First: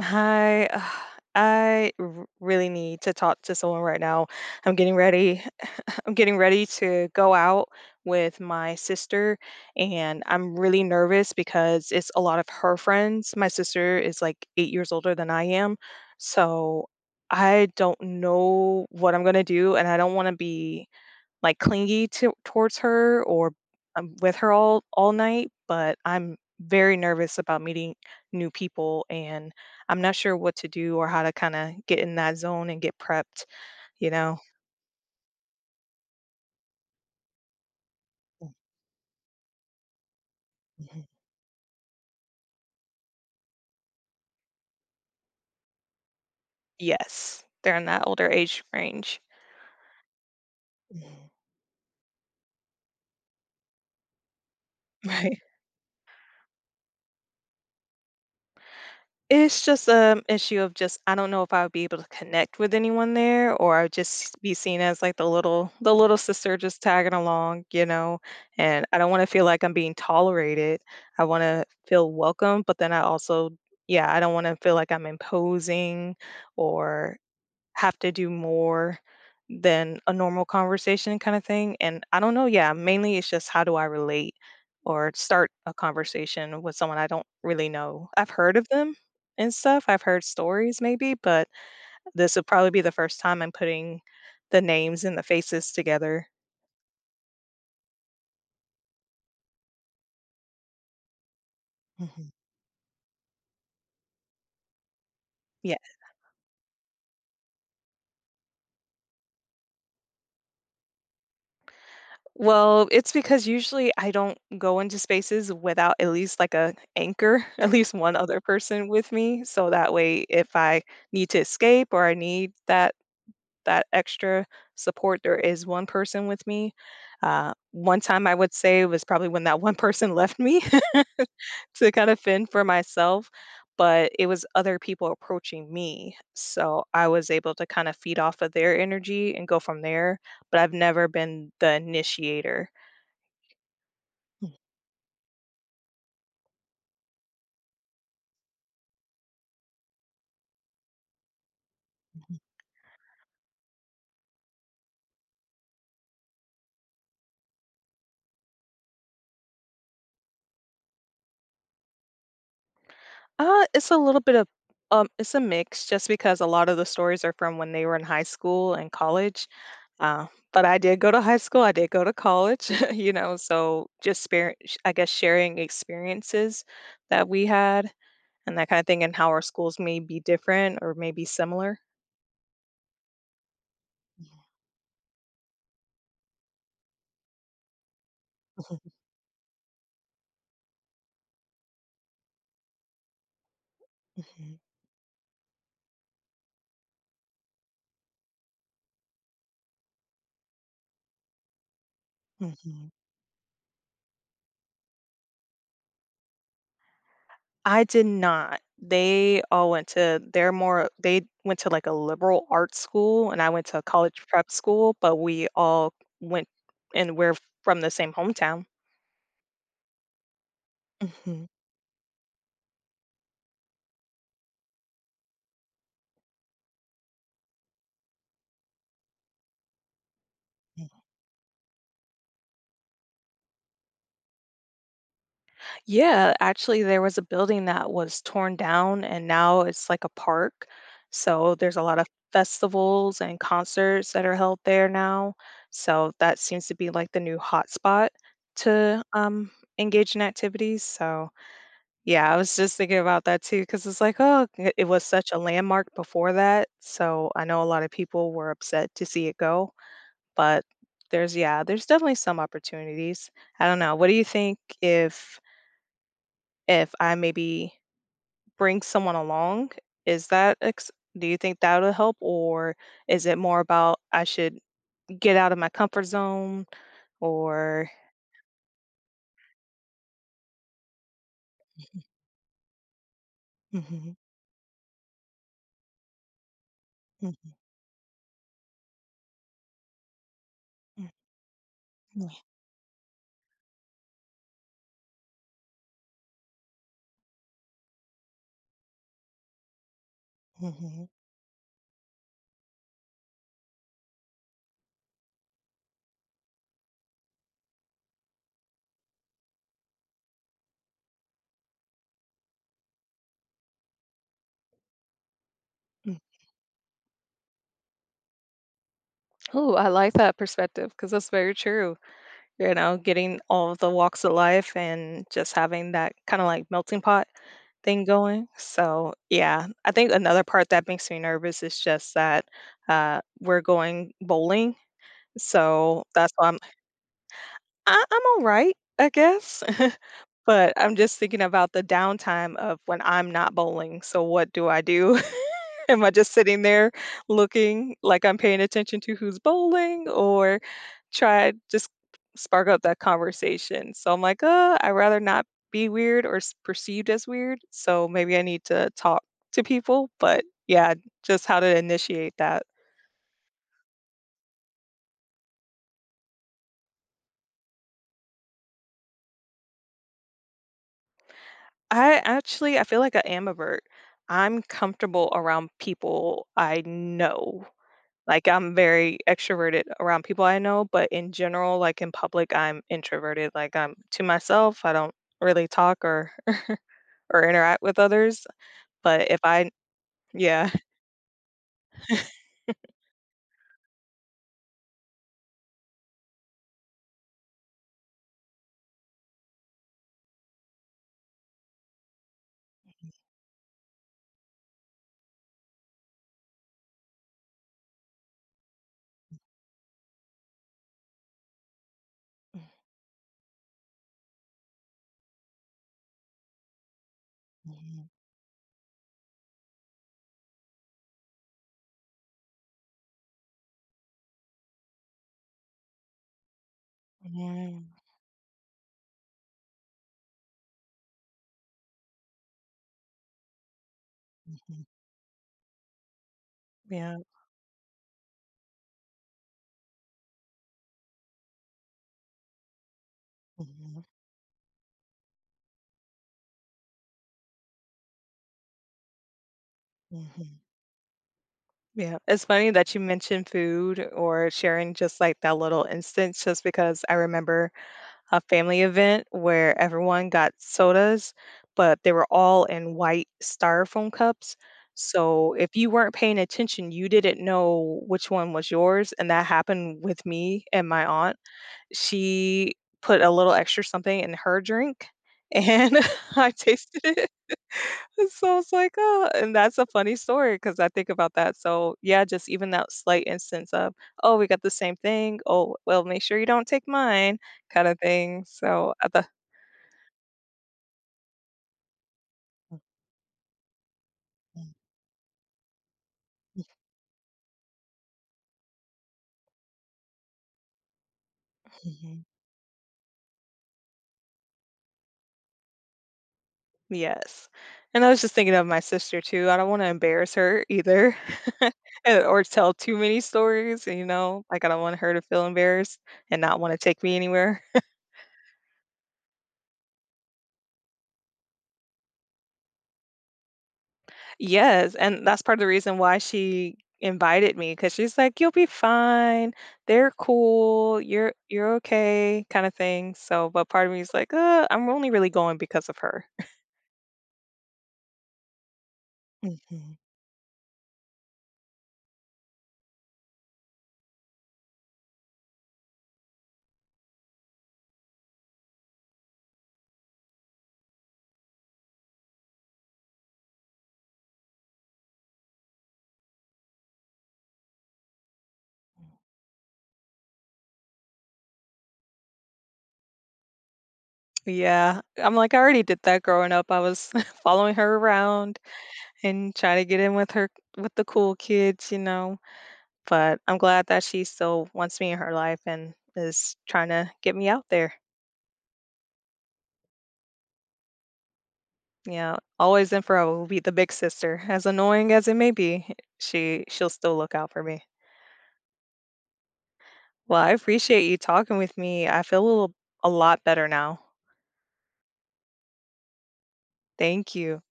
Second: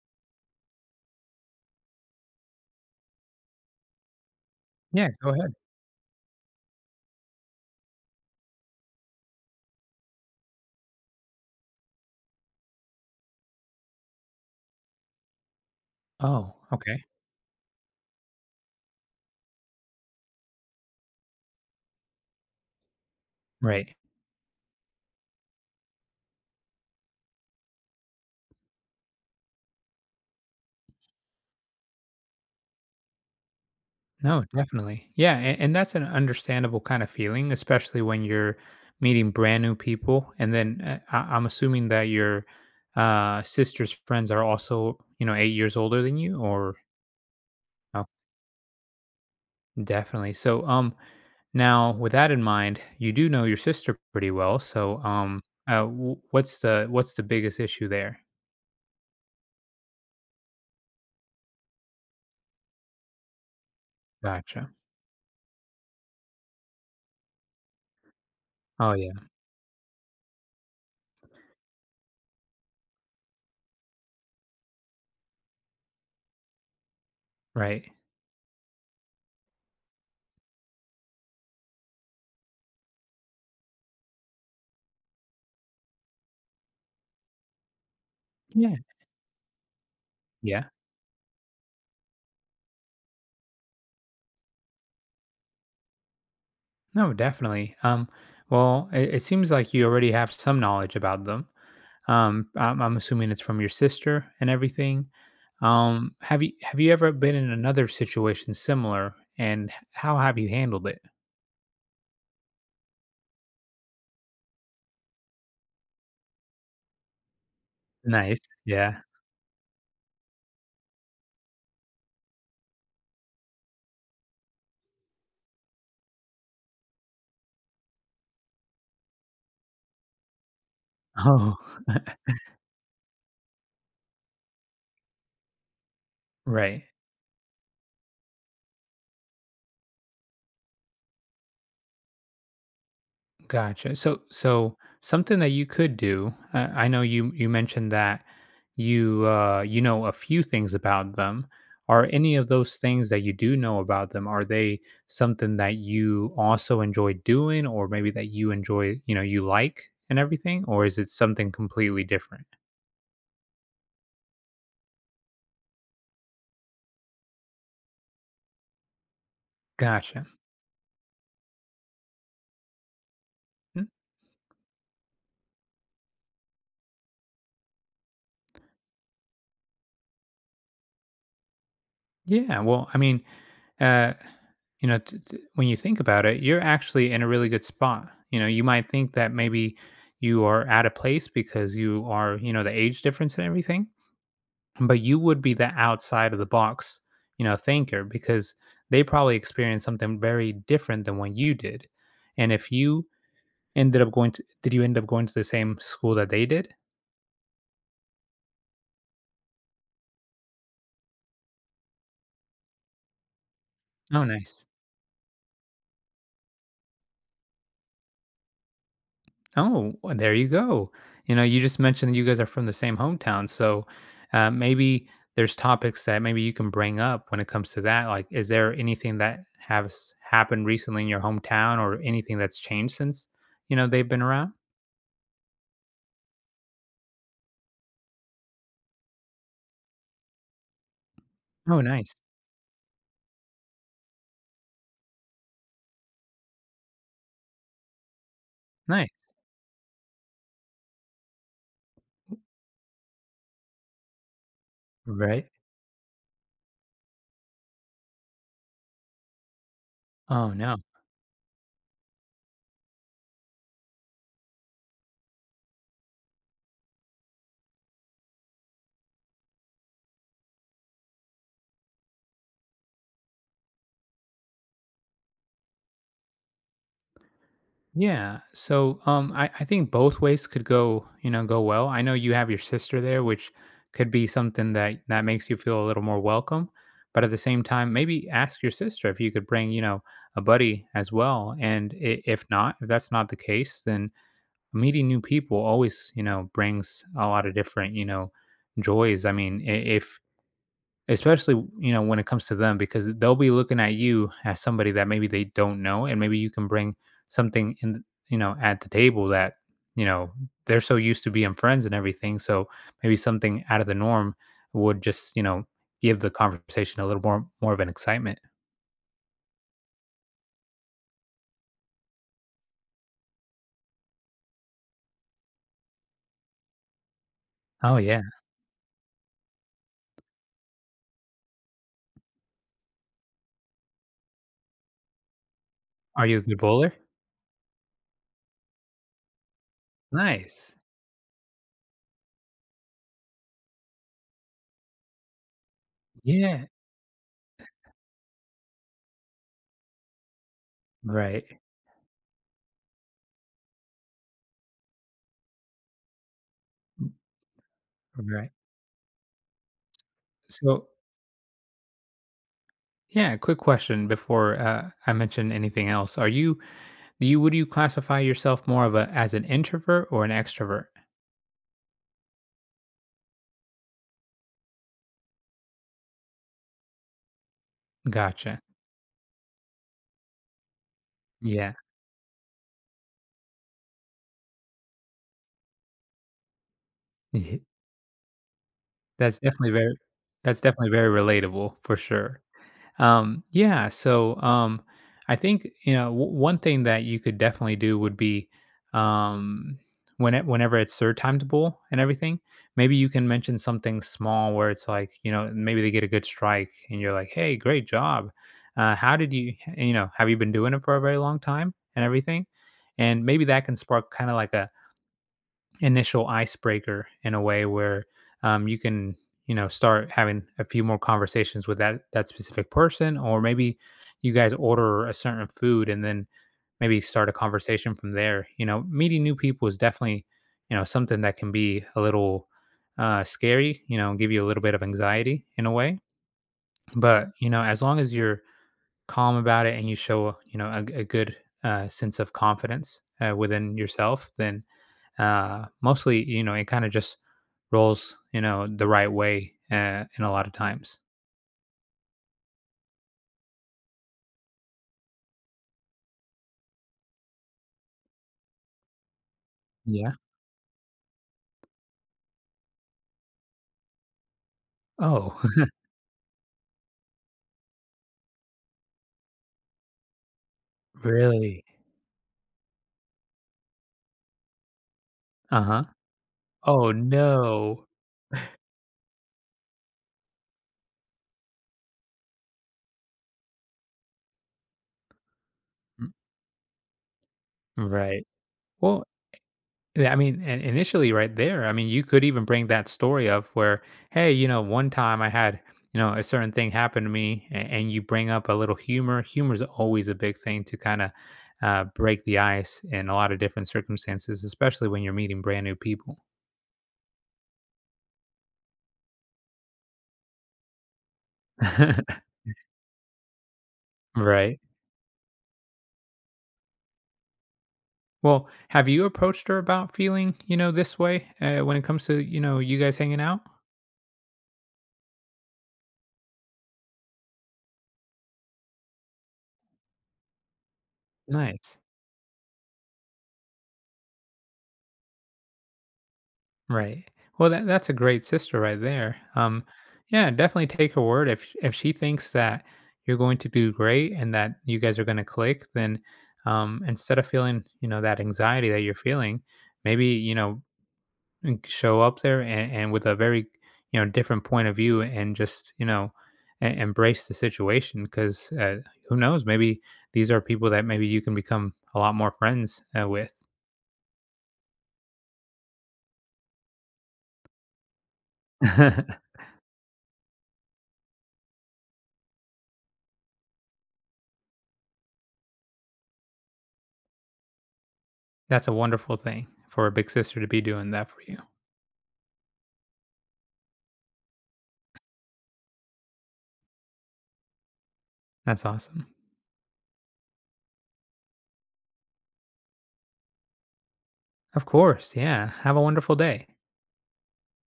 Hi. I really need to talk to someone right now. I'm getting Yeah, go ready. ahead. I'm getting ready to go out with my sister, and I'm really nervous because it's a lot of her friends. My sister is like 8 years older than I am. Oh, So okay. I don't know what I'm going to do, and I don't want to be like clingy towards her or Right. With her all night, but I'm very nervous about meeting new people and I'm not sure what to do or how to kind of get in that zone and get prepped, you know. No, definitely. Yeah, and that's an understandable kind of feeling, especially when Mhm. you're meeting brand new people. And then Mhm. I'm assuming that your sister's friends are also, you know, 8 years older than you, or Yes, they're in that oh, older age range. definitely. So, Mhm. now with that in mind, you do know your sister pretty well. So, Right. What's the biggest issue there? It's just an issue of just I don't know if I would be able to connect with anyone there, or I would just be Gotcha. seen as like the little sister just tagging along. And Oh I don't want to yeah. feel like I'm being tolerated. I want to feel welcome, but then I also, yeah, I don't want to feel like I'm imposing or Right. have to do more than a normal conversation kind of thing. And I don't know, yeah, mainly it's just how do I relate or start a conversation with someone I don't really know. I've heard of Yeah. them and stuff. I've heard Yeah. stories maybe, but this would probably be the first time I'm putting the names and the faces together. No, definitely. Well, it seems like you already have some knowledge about them. Mhm. I'm assuming it's from your sister and everything. Yeah. Have you ever been in another situation similar, and how have you handled it? Well, it's because usually I don't go into spaces without at least like a anchor, at least one Nice. other person Yeah. with me. So that way if I need to escape or I need that extra support, there is one person with me. One time I would say was probably when that one person left me Oh, to kind of fend for myself, but it was other people approaching me. right. So I was able to kind of feed off of their energy and go from there. But I've never been the initiator. Gotcha. So Mhm. so something that you could do, I know you mentioned that you you know a few things about them. Are any Mhm. of those things that you do know about them, are they something that you also enjoy doing or maybe that you enjoy, you know, you like and everything, or is it something completely different? It's a little bit of It's a mix just because a lot of the stories are from when they were in high school and college. Uh, Gotcha. but I did go to high school, I did go to college, you know, Hmm. so just spare, I guess, sharing experiences that we had and that kind of thing, and how our schools may be different or maybe similar. Yeah, well, I mean, uh, you know, when you think about it, you're actually in a really good spot. You know, you might think that maybe you are out of place because you are, you know, the age difference and everything, Mhm. Mhm. but you would be the outside of the box, you know, thinker because they probably experienced something very different than what you did. And if Mhm. you ended up going to, did you end up going to the same school that they did? I did not. They're more, they went to like a liberal arts school, and I went to a Oh, college prep nice. school, but we all went and we're from the same hometown. Oh, well, there you go. You know, Mhm. you just mentioned that you guys are from the same hometown, so maybe there's topics that maybe you can bring up when it comes to that. Like, is there anything that has happened recently in your hometown, or anything that's changed since you know they've been around? Yeah, actually, there was a building that was torn down and now it's like a park. So there's Oh, a lot of nice, festivals and concerts that are held there now. So that seems to be like the new hotspot to nice, engage in activities. So yeah, I was just thinking about that too, because it's like, oh, it was such a right? landmark before that. So I know a lot of people were upset to see it go, Oh but no, there's, yeah, there's definitely some opportunities. I don't know. What do you think if I maybe bring someone along, is that ex- do you think that'll help, or is it more about I should get out of my comfort zone, or? yeah. So I think both ways could go, you know, go well. I know you have your sister there, which could Mhm. be something that makes you feel a little more welcome. But at the Mhm. same time, maybe ask your sister if you could bring, you know, a buddy as well. And Mhm. If that's not the case, then meeting new people always, you know, brings a lot of different, you know, joys. I mean, if Mhm. Mhm. especially, you know, when it comes to them because they'll be looking at you as somebody that maybe they don't know and maybe you can bring something in, you know, at the table that, you know, they're so used to being friends and everything, so maybe something out of the norm would just, you know, Mhm. give the conversation a little more of an excitement. Oh, I like that perspective because that's very true. You know, getting all of the walks of life and just having that kind of like melting pot Oh, thing yeah. going. So, yeah, I think another part that makes me nervous is just that we're going bowling. So Are that's you a why good bowler? I'm all right, I guess, but Nice. I'm just thinking about the downtime of when I'm not bowling, so what do I do? Am I just sitting Yeah. there looking like I'm paying attention to who's bowling or try Right. just spark up that conversation? So I'm like, I'd rather not be weird or s perceived as weird, so maybe I Right. need to talk to people," but So, yeah, just how to initiate that. yeah, quick question before, I mention anything else. Are you Do you Would you classify yourself more of a as an introvert or an extrovert? I feel like a ambivert. I'm comfortable around people I know. Like Gotcha. I'm very extroverted around people I know, but in Yeah. general, like in public, I'm introverted. Like I'm to myself. I don't really talk or or interact with others. But That's if definitely I, very that's yeah, definitely very relatable for sure. Yeah, so I think you know one thing that you could definitely do would be um, whenever it's third time to bowl and everything, maybe you can mention something small where it's like you know maybe they get a good strike and you're like, hey, great job. How did you you know have you been doing it for a very long time and everything? And maybe that can spark kind of like a initial icebreaker in a way where Mhm. You can you know start having a few more conversations with that specific person or maybe you guys order a certain food and then maybe start a Mhm. conversation from there. You know, meeting new people is definitely you know something that can be a little scary, you know, give you a little bit of Mhm. anxiety in a way, Yeah. but you know as long as you're calm about it and you show you know a good sense of confidence within Mhm. yourself, then mostly, you know, it kind of just rolls, you know, the right way in a lot of Mhm. times. Yeah. It's funny that you mentioned food or sharing just like that little instance, just because I remember a family event where Yeah. everyone got sodas, but they were all in white styrofoam cups. Oh, So if you weren't paying attention, you didn't know which one was yours. And that happened with me and my aunt. really? She put a little extra something in her drink Uh-huh. and I Oh tasted it. no. So I was like, "Oh," and that's a funny story because I think about that. So yeah, just even that slight instance of, "Oh, we got the same thing. Oh, well, M- make sure you don't take mine," kind of Right. thing. So Well, I thought, yeah, I mean, and initially right there, I mean, you could even bring that story up where, hey, you know, one time I had, you know, a certain thing happen to me, and you bring up a little humor. Humor is always a big thing to kind of break Mhm. the ice in a lot of different circumstances, especially when you're meeting brand new people. Yes. And I was just thinking of my sister too. I don't want to embarrass her either, and- or tell too many stories. You know, Right. like I don't want her to feel embarrassed and not want to take me anywhere. Well, have you approached her about feeling, you know, this way when it comes to, you know, you guys hanging out? Yes, and that's part of the reason why she invited me, because she's like, "You'll be fine. They're cool. You're Nice. okay," kinda thing. So, but part of me is like, I'm only really going because of her." Right. Well, that's a great sister right there. Mhm. Yeah, definitely take her word. If she thinks that you're going to do great and that you guys are going to click, then instead of feeling, you know, that anxiety that you're feeling, maybe you know and show up there, and with a very you know different point of view and just you know embrace the situation because who knows, maybe these are people that maybe you can become a lot more friends with. Yeah, I'm like, I already did that growing up. I was following her around and trying to get in with her with the cool kids, you know? But I'm glad that she still wants me in her life and is trying to get me out there. That's a wonderful thing for a big sister to be doing that for you. Yeah, always and forever will be the big sister. As annoying as it may be, she'll still look out for me. That's awesome. Well, I appreciate you talking with me. I feel a lot better now. Of course. Yeah, have a wonderful day. Thank you.